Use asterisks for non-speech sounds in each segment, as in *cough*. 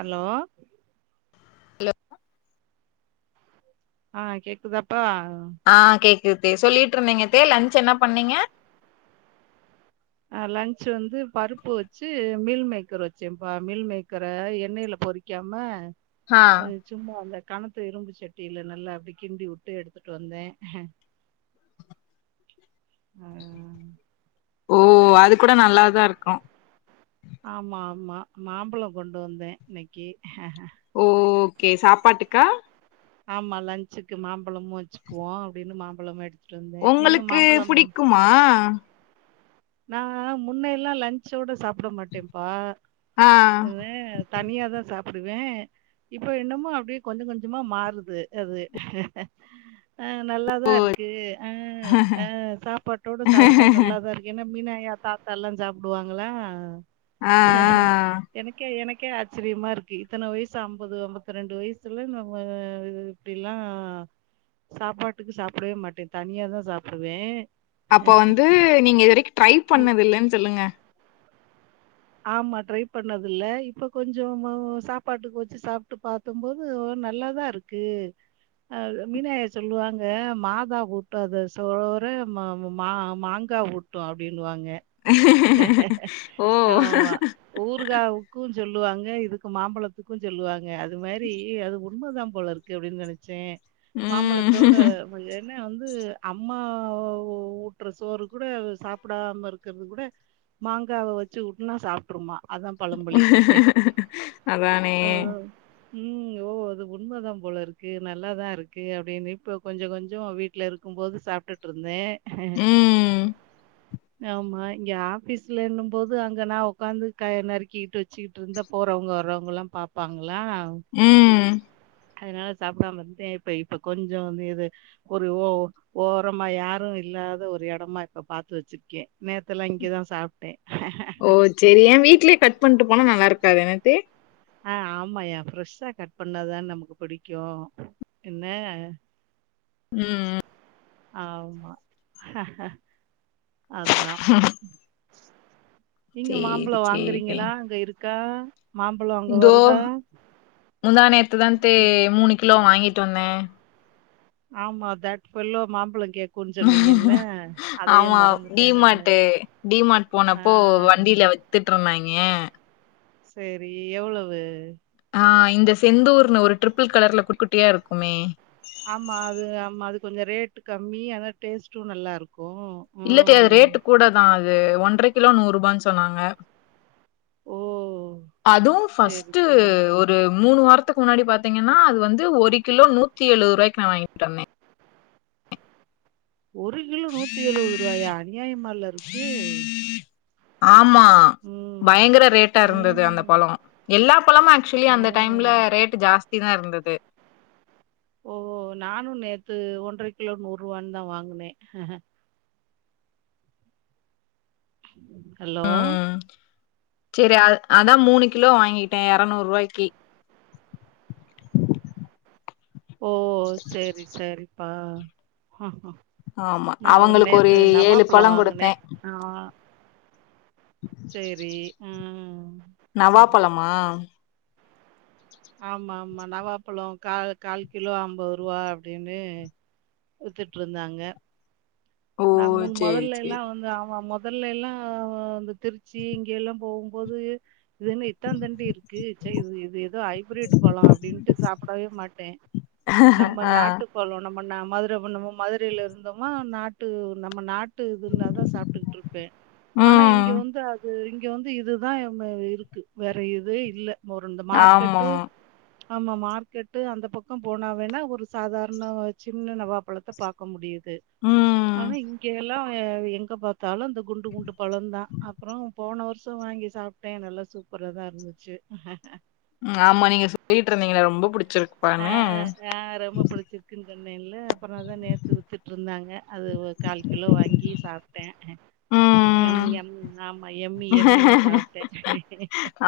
Allow hello ஆ கேக்குதாப்பா ஆ கேக்குது தே சொல்லிட்ருந்தீங்க தே லன்ச் என்னா பண்ணீங்க அ லன்ச் வந்து பருப்பு வச்சு மில் மேக்கர் வச்சேம்பா மில் மேக்கர எண்ணெய்ல பொறிக் கெம ஆ அது சும்மா அந்த கனத்து இரும்பு சட்டில நல்லா அப்டி கிண்டி உட்டு எடுத்துட்டு வந்தே *inaudible* அ ஓ அது கூட நல்லாதா இருக்கு ஆமா ஆமா மாம்பழ கொண்டு வந்தே இன்னக்கி ஓகே சாப்பாட்டுக்கா ஆமா லன்ச்சுக்கு மாம்பழமு வச்சுக்குவோ அப்டின்னு மாம்பழமே எடுத்துட் வந்தே நீங்க மாம்பழம்மா மா நா முன்ன எல்லா லன்ச்சோட சாப்புட மாட்டேம்ப்பா அ அ தனியாதான் சாப்பிடுவேன் இப்ப என்னமோ அப்டியே கொஞ்சம் கொஞ்சமா மாறுது அது ஆ நல்லாதான் இருக்கு ஆ ஆ சாப்பாட்டோடு சாப்பிட்டா நல்லாதான் இரு என்ன மீனாயா தாத்தால்லாம் சாப்பிடுவாங்களா ஆ ஆ எனக்கே எனக்கே ஆச்சரியமா இருக்கு இத்தனை வயசு ஐம்பது ஐம்பத்தி ரெண்டு வயசுல நம்ம அப்டிலாம் சாப்பாட்டுக்கு சாப்பிடவே மாட்டேன் தனியாதான் சாப்பிடுவேன் அப்ப வந்து நீங்க இது வரைக்கும் ட்ரை இவ் பண்ணது இல்லன்னு சொல்லுங்க ஆமா ட்ரை பண்ணது இல்ல இப்ப கொஞ்சமா சாப்பாட்டுக்கு வச்சு சாப்பிட்டு பா க்கும்போது நல்லாதான் இருக்கு அ மீனாயா சொல்லுவாங்க மாதா ஊட்டாத சோற மா மாங்காய் ஊட் ட்டும் அப்டின்னுவாங்க ஓ ஊர்காவுக்கும் சொல்லுவாங்க இதுக்கு மாம்பழத்துக்கும் சொல்லுவாங்க அது மாரி அது உண்மை தான் போல இருக்கு அப்டின்னு நினைச்சேன் ம் மாம்பழத்தோட நம்மலேனு வந்து அம்மா ஊட்டுற சோறு கூட சாப்பிடாம இருக்கிறது கூட மாங்காவ வச்சு ஊட்டுனா சாப் ற்றுமா அதான் பழம்மொழி அதானே ஆ ம் ஓ அது உண்மை தான் போல இருக்கு நல்லாதான் இருக்கு இப்ப கொஞ்சம் கொஞ்சம் வீட் வீட்ல இருக்கும் போது சாப்ட்டுட்டு இருந்தேன் ஆ ஹ ம் ஆமா இங்க ஆபீஸ்ல இன்னும் போது அங்க நா உக்காந்து க நறுக்கிட்டு வச்சிட்டு இருந்தா போறவங்க வர்றவங்கல்லாம் பாப்பாங்களா ம் அதனால சாப்பிடாமா இருந்தேன் இப்ப இப்ப கொஞ்சம் வந்து இது ஒரு ஓ ஓரமா யாரும் இல்லாத ஒரு இடமா இப்ப பாரத்து வச்சிருக்கேன் நேத்துலா இங்கதான் சாப்பிட்டேன் ஓ சரி ஏன் வீட்லேயே கட் பண்ட்டு போனால் நல்லாருக்காது எனட்டு ஆ ஆமாயா ஃப்ரெஷ்ஷா கட் பண்ணாதான நமக்கு புடிக்கும் என்ன ம் ஆமா ஆஹா அதான் ஹ நீங்க மாம்பழம் சேரி தே வாங்குறீங்களா அங்க இருக்கா மாம்பழம் அங்க இதோ வருதா? முந்தா நேத்துதா தே மூணு கிலோ வாங்கிட்டு வந்தே ஆமா தட் பெல்லோ மாம்பழம் கேக் ஆமா மறந்துட்டேன் நானு. டிமார்ட் டிமாட் ஆ போனப்போ வண்டியில வச் வித்துட்டு இருந்தாங்க சேரி எவ்வளவு ஆ இந்த செந்தூர்னு ஒரு ட்ரிபிள் கலர்ல குட்டுகுட்டியா இருக்குமே ஆமா அது ஆமா அது கொஞ்ச ரேட் கம்மி ஆனா டேஸ்ட்டும் நல்லா இருக்கு இல்லத்த அது ரேட்டு கூட தா அது ஒன்றர கிலோ நூறு ரூபானு சொன்னாங்க ஓ! அதுவு சரி, ஃபஸ்டு சரி. ஒரு ஒரு மூணு வாரத்துக்கு முன்னாடி பாத்தீங்கன்னா அது வந்து ஒரு கிலோ நூத்தி எழுபது ரூபாய்க்கு நா வாங்கிட்டு வந்தே ஒரு கிலோ நூத்தி எழுவோ ரூபாயா அநியாயமல்லா இருக்கு ஆமா ம். பயங்கர ரேட்டா இருந்தது அந்த ம். பழோ எல்லா பழமும் ஆக்சுஅலி ஆ. அந்த டைம்ல ரேட்டு ஜாஸ்தி தா இருந்தது ஓ நானு நேத்து ஒன்றர கிலோ நூறு ரூவான்னு தா வாங்கினே ஹலோ ம் சேரி அ அதா மூணு கிலோ வாங்கிட்டே இரநூறு ரூபாய்க்கு ஓ சேரி சேரிப்பா ஆ ஆமா நா அப்புறோ அவங்களுக்கு ஒரு நேத்து ஏழு நவாப்பழோ பழம் வாங்கினே குடுத்தே ஆ சேரி ம் ஆமா ஆமா ஆமா நவாப்பழ கா கால் கிலோ ஐம்பது ரூபா அப்டின்னு வித்துட்டு இருந்தாங்க ஓ நா மூணு சேரி முதல்ல சேரி எல்லா வந்து அவமா மோத் முதல்லா இந்த திருச்சி இங்க எல்லா போகுபோது இதுன்னு இத்தான்தண்டி சே இது இது ஏதோ ஐபிரேட்டு பழோ அப்பிடினு சாப்பிடவே மாட்டே ஆ போலு நம்ம ந மதுரை மதுரையில இருந்தோமா நாட்டு நம்ம நாட்டு *unintelligible* இதுனாதா சாப்பிட்டுக்கிட்டு இருப்பே ஆனா ம் இங்க வந்து அது இங்க வந்து இதுதா இருக்கு வேற இது இல்ல ஒரு ரெண்டு ஆமா மார்க்கெட்டு ஆமா மார்க்கெட்டு அந்த பக்கோ போனாவேனா ஒரு சாதாரண சின்ன நவாப்பழத்த பாக்க முடியுது ம் ஆனா இங்க எல்லா எங்க பாத் தளம் இந்த குண்டு குண்டு பழோ தா அப்புறோ போன வருஷம் வாங்கி சாப்பிட்டே நல்லா சூப்பராக தானே இருந்துச்சு *inaudible* ம் ஆமா நீங்க சொல்லிட்டு இருந்திங்கள ரொம்ப புடிச்சிருக்கு ஆ அ ரொம்ப பிடிச்சிரு க்கு சொன்னேல்ல அப்புறோ தா நேத்து வித்துட்டு இருந்தாங்க அது ஒரு கால் கிலோ வாங்கி சாப்பிட்டே எம் ம் எம் ஆமா எம்மி எம்மினு சாப்பட்டே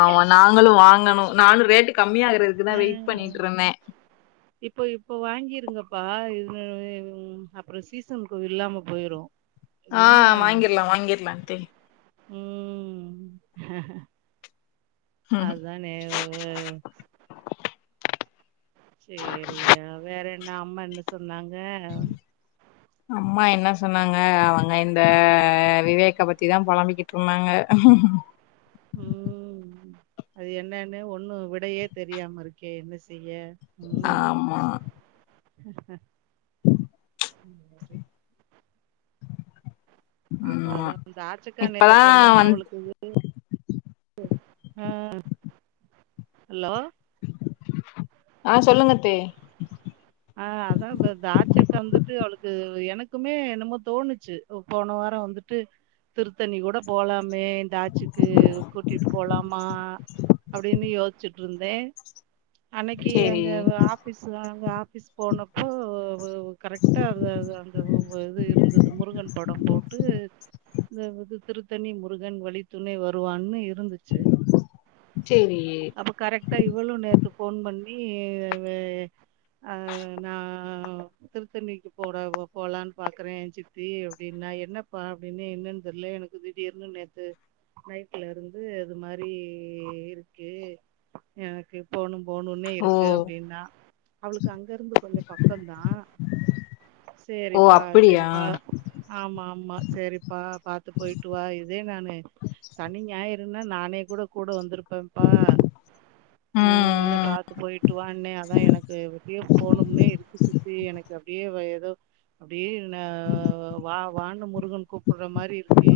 ஆமா நாங்களு வாங்கணு நானு ரேட்டு கம்மியாகறது ம் இப்போ இப்போ வாங்கிருங்கப்பா இது அப்புறோ சீசனுக்கு இல்லாம போயிரு ஆ வாங்கிரலா வாங்கிடலான்டு ம் அதானே *unintelligible* சேரி யா வேற என்ன அம்மா என்ன சொன்னாங்க அம்மா என்ன சொன்னாங்க அவங்க இந்த விவேக்க பத்திதா புழம்பிக்கிட்டு இருந்தாங்க ம் அது என்னன்னு ஒண்ணு விடையே தெரியாம இருக்கே என்ன செய்ய ம் ஆமா *inaudible* அத ஆமா அந்த றாட்சக்க நேத்த இப்பதான் என்னமோ வந் அவளுக்கு ம் ஹலோ ஆ சொல்லுங்கத்தே ஆ அதா *unintelligible* வந்துட்டு அவளுக்கு எனக்குமே என்னமோ தோணுச்சு போன வாரோ வந்துட்டு *inaudible* *unintelligible* அத்த நீ கூட போலாமே இந்த ஆச்சுக்கு கூட்டிட்டு போலாமா அப்டின்னு யோசிச்ச ருந்தே அன்னைக்கு சேரி எங்க ஆபிஸ்லா ஸ் போனப்போ கரெக்டாக அது அது அந்த இது இருந்தது முருங்கன் படம் போட்டு திருத்தணி முருகன் வழித்துணை வருவான்னு இருந்துச்சு சேரி அப்போ கரெக்டா இவ்ளோ நேரத்துக் ஃபோன் பண்ணி அ நா சென்னைக்கு போற போலானு பாக்குறே சித்தி அப்டின்னா என்னப்பா அப்டின்னு என்னன்னு தெரில எனக் திடீர்னு நேத்து நைட்ல இருந்து அது மாரி இருக்கு எனக்கு போணு போணுன்னே ஓ இருக்கு அப்டின்னா அவளுக்கு அங்க இருந்து கொஞ்சோ பக்கம்தா ஓ சேரிப்பா அப்படியா சேரிப்பா ஆம்மா ஆம்மா சேரிப்பா பாத்து போயிட்டு வா இதே நானு சனி நாயிருன்னா நானே கூட கூட வந்திருப்பே பேப்பா ஆ ம் உன்னே ம் பாத்து போயிட்டுவாண்ணே அதா எனக்கு கு எப்புடியோ போனும்னே இருக்கு சித்தி எனக் அப்டியே ஏதோ அப்டி ந வா வாண்டு முருக கூப்புடுற மாரி இருக்கு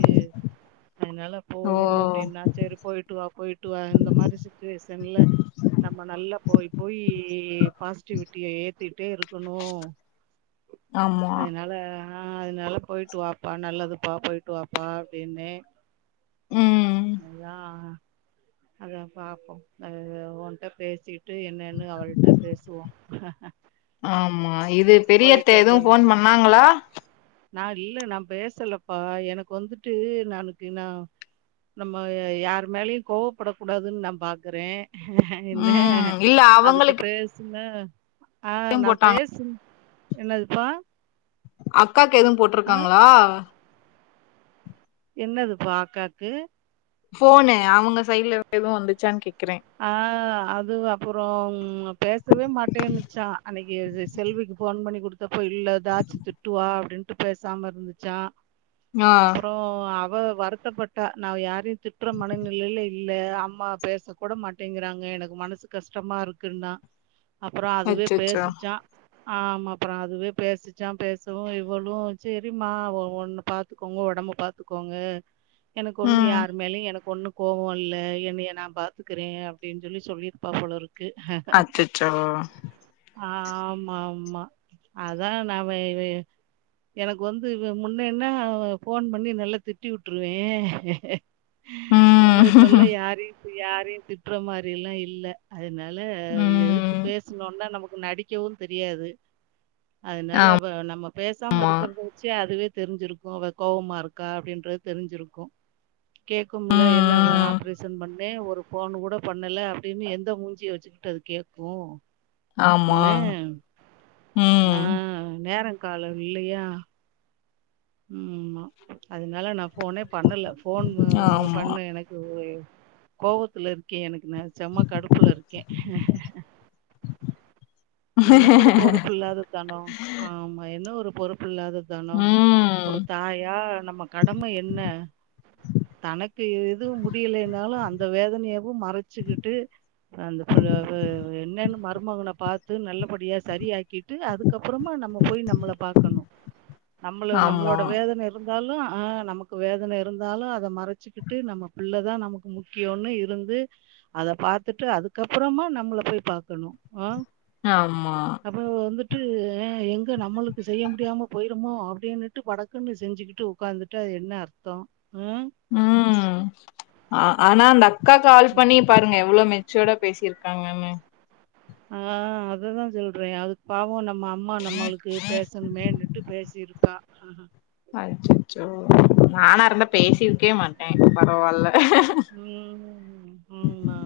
அதனால ஓ போணு அப்டின்னா சரி போயிட்டு வா போயிட்டு வா இந்த மாரி சிச்சுவேஷன்ல நம்ம நல்லா போயி போயி பாசிட்டிவிட்டிய ஏத்திட்டே இருக்கணு ஆமா அதனால ஆ அதனால போயிட்டு வாப்பா நல்லதுப்பா போயிட்டு வாப்பா அப்டினு ம் அதா அதா பாப்போ அது ஒன்ட்ட பேசிட்டு என்னன்னு அவள்ட்ட பேசுவோ ஆம்மா இது பெரியத்த போயிட்டு எதுவு ஃபோன் வருவாங்கட்டு பண்ணாங்களா நா இல்ல நா பேசலப்பா எனக்கு வந்துட்டு நனக்கு நா நம்ம யார் மேலியு கோவப்பட கூடாதுன்னு நா பாக்குறே என்ன ம் இல்ல அதுட்ட அவங்களுக்கு பே ஆ எதுவும் நா போட்டா பேச என்னதுப்பா அக்காக்கு எதுவு ஆ போட்ருக்காங்ளா என்னது பா அக்காக்கு ஃபோனு அவுங்க சைடல இருந் எதுவு வந்துச்சானு கேக்றே ஆ அது அப்றோ பேசவே மாட்டேன்னுச்சா அன்னைக்கு செல்விக்கு ஃபோன் பண்ணி கொடுத்து ப்பய இல்ல தாச்சு திட்டுவா அப்டின்ட்டு பேசாம இருந்துச்சா ஆ அப்றோ அவ வர் த்தப்பட்டா நா யாரையு திட்ற மனநிலைல இல்ல அம்மா பேச கூட மாட்டேங்கிறாங்க எனக் மனசு கஷ்டமா இருக்குன்னா அப்றோ அதுவே அச்சச்சோ பேசுச்சா ஆமாபா அதுவே பேசிச்சா பேசவு இவ்வளு சரிம்மா ஒன்னு பாத் துக்கோங்க ஓடம்ப பாத்துக்கோங்க எனக் ஒன்னு ம் யார் மேலயு எனக்கு ஒன்னு கோபோ இல்லை என்னிய நா பா த்க்கிறே அப்டின்னு சொல்லி சொல்லிருப்பா போலருக்கு அச்சச்சோ ஆம்மாம்மா அதா நாம இது எனக் வந்து முன்னன்னா ஃபோன் பண்ணி நல்லா திட்டி வுட்டுருவே நம்ம இப்ப எல்லா ம் யாரையு யாரையு திட்ர மாரில்லா இல்ல அதனால இ எதுக்கு ம் பேசணோனா நமக்கு நடிக்கவு தெரியாது அதனால நம்ம பேசாம ஆமா இருக்கிறத வெச்சி அதுவே தெரிஞ்சிருக்கு அவ கோவமாருக்கா அப்டின்றது தெரிஞ்சிருக்கு கேக்கும்ல ம் என்ன ம் ஆப்ரேஷன் பண் ணே ஒரு ஃபோன் கூட பண்ணல அப்டின்னு எந்த மூஞ்சிய வெச்சுக்கிட்டு அது கேக்கு ஆமா என்ன ஆ ம் நேர காலோ இல்லயா ம்மா அதனால நா போனே பண்ணல ஃபோன் ஆமா பண்ணு எனக் யோ ஏ கோவத்துல இருக்கே எனக்கு நஸ் செம்ம கடுப்புல இருக்கே என்ன ஒரு பொறுப்புல்லாத தனோ ஆமா என்ன ஒரு பொறுப்புல்லாத தனோ ம் ஒரு தாயா நம்ம கடம என்ன தனக்கு எதுவு முடியலேனாலு அந்த வேதனயவு மறச்சுகுட்டு அந்த புள் ய வு என்னன்னு மருமொகன பாத் து நல்லபடியா சரியாக்கிட்டு அதுக்கப்றமா நம்ம போய் நம்மள பாக்கணு நம்முளு நம் ஆமா வேதன இருந்தாலு ஆ நமுக்கு வேதன இருந்தாலு அத மறச்சுக்கிட்டு நம்ம பிள்ளதா நமக் முக்கியேன்னு இருந்து அத பாத்துட்டு அதுக்கப்புறமா நம்மள போய் பாக்கணும் அ ஆமா சமேவோ வந்துட்டு எ எங்க நம்மளுக்கு செய்ய முடியாம போயிருமோ அப்டின்னுட் ட்டு படக்குன்னு செஞ்சிக்குட்டு உக்காந்துட்டு அது என்ன அர்த்தோ அ ம் அ ஆனா அந்த அக்கா கால் பண்ணி பாருங்க எவ்ளேவு மெச்சோடா பேசிருக்காங்கன்னு ஆ அததா சொல்றே அதுக் பாவோன ம் அம்மா நம்மளுக்கு பேசணுமேண்டுட்டு பேசிருக்கா அச்சச்சோ நானா இருந்தா பேசிருக்வே மாட்டே பரவால்ல ம் ம் மா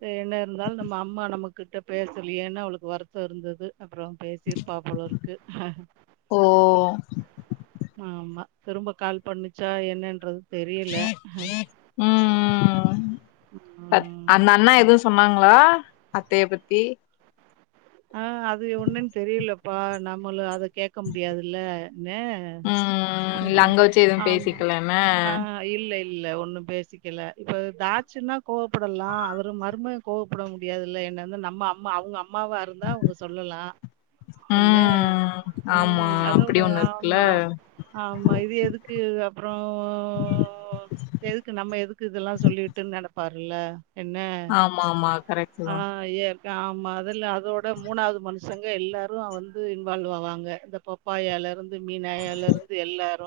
சே என்ன இருந்தாலு நம்ம அம்மா நம்மகுட்ட பேசலுயேனு அவளுக்கு வருத்த இருந்துது அப்புற பேசிருப்பா போலருக்கு ஓ ஆமா திரும்ப கால் பண்ணுச்சா என்னன்றது தெரியல ம் ம் ம் பத் உம் அந் அண்ணா எதுவு சொன்னாங்ளா அத்தய பத்தி ஆ அது ஒன்னுன் தெரியிலப்பா நம்மளு அத கேக்க முடியாதுல நே ம் இல்ல அங்க வச்சு எதுவு ஆமா பேசிக்கலன்னு அ ஹ இல்ல இல்ல ஒன்னு பேசிக்கல இப்ப தாச்சுன்னா கோவப்படலா அவரு மருமகெ கோவப்பட முடியாதுல்ல என்ன இந்து நம்ம அம்மா அவுங்க அம்மாவா இரு ந்தா அவுங்க சொல்லலா என்ன ம் ஆமா ம் அதோட அப்டி ஒண்ணு இருக்குல்ல ஆமா ஆமா இது எதுக்கு அப்போற இத் எதுக்கு நம்ம எதுக்கு இதுல்லா சொல்லிட்டுன் நெனப்பாருல்ல என்ன ஆமா ஆமா கரெக்ட் ஆ தா ஏற்க்க ஆமா அதுல்ல அதோட் மூணாவ்து மனுஷங்க எல்லாரு அ வந்து இன்வால் ஆவாங்க இந்த பப்பாயாலெருந் து மீனாயாலெருந்து எல்லாரு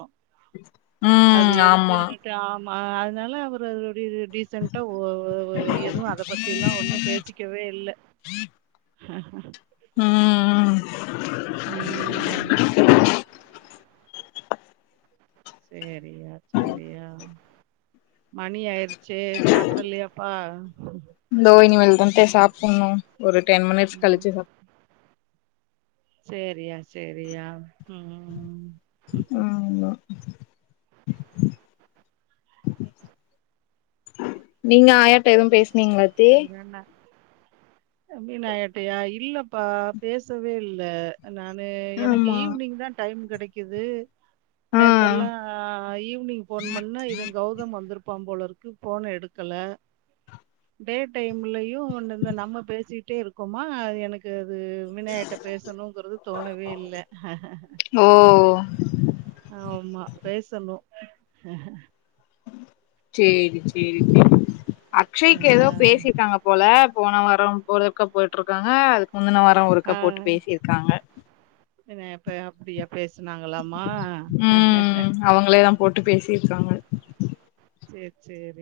அது ம் ஆமா எக்குன்னட்டு ஆமா அதுனால அவுர் அதுலுடைய டிஸ் சென்ட்டா ஒ எதுவு அத பத்தி எல்லா ஒன்னு பேசிக் கெவே இல்ல ம் ம் ம் சேரியா சேரியா மணி ஆய்ரு சேர் சாப்டலியாப்பா தோ இனிமேல்த்தே சாப்புட்ணு ஒரு டென் மினிட்ஸ் ம் கழிச்சு ச சேரியா சேரியா ம் ம் இமா நீங்க ஆயாட்ட எதுவு பேசினீங்களா *unintelligible* *unintelligible* இல்லப்பா பேசவே இல்ல நான்னு எனக்கு ஆமா ஈவினிங் தா டைம் கெடைக்குது ஆ நேத்தெல்லா ஈவினிங் ஃபோன் பண்ணே இவன் கௌதம் வந்துருப்பான் போலருக்கு ஃபோன் எடுக்கல டே டைம்லயு ஒன்ன நம்ம பேசிட்டே இருக்கோமா அது எனக்கு க்கு அது வினாய்ட்ட பேசணுங்கறது தோணவே இல்ல ஓ ஆமா பேசணு சேரி சேரி சேரி ஆ, அக்ஷய்க்கு ஏதோ பேசிர்க்காங்க போல போன வாரோ ஒருக்கா போட்டுருக்காங்க அதுக்கு முந்தின வாரோ ஒருக்கா போட்டு பேசிருக்காங்க என்ன இப்ப அப்டியா பேஸ்னாங்களாம ம் அவங்களே தா போட்டு பேசிருக்காங்க சேர் சேரி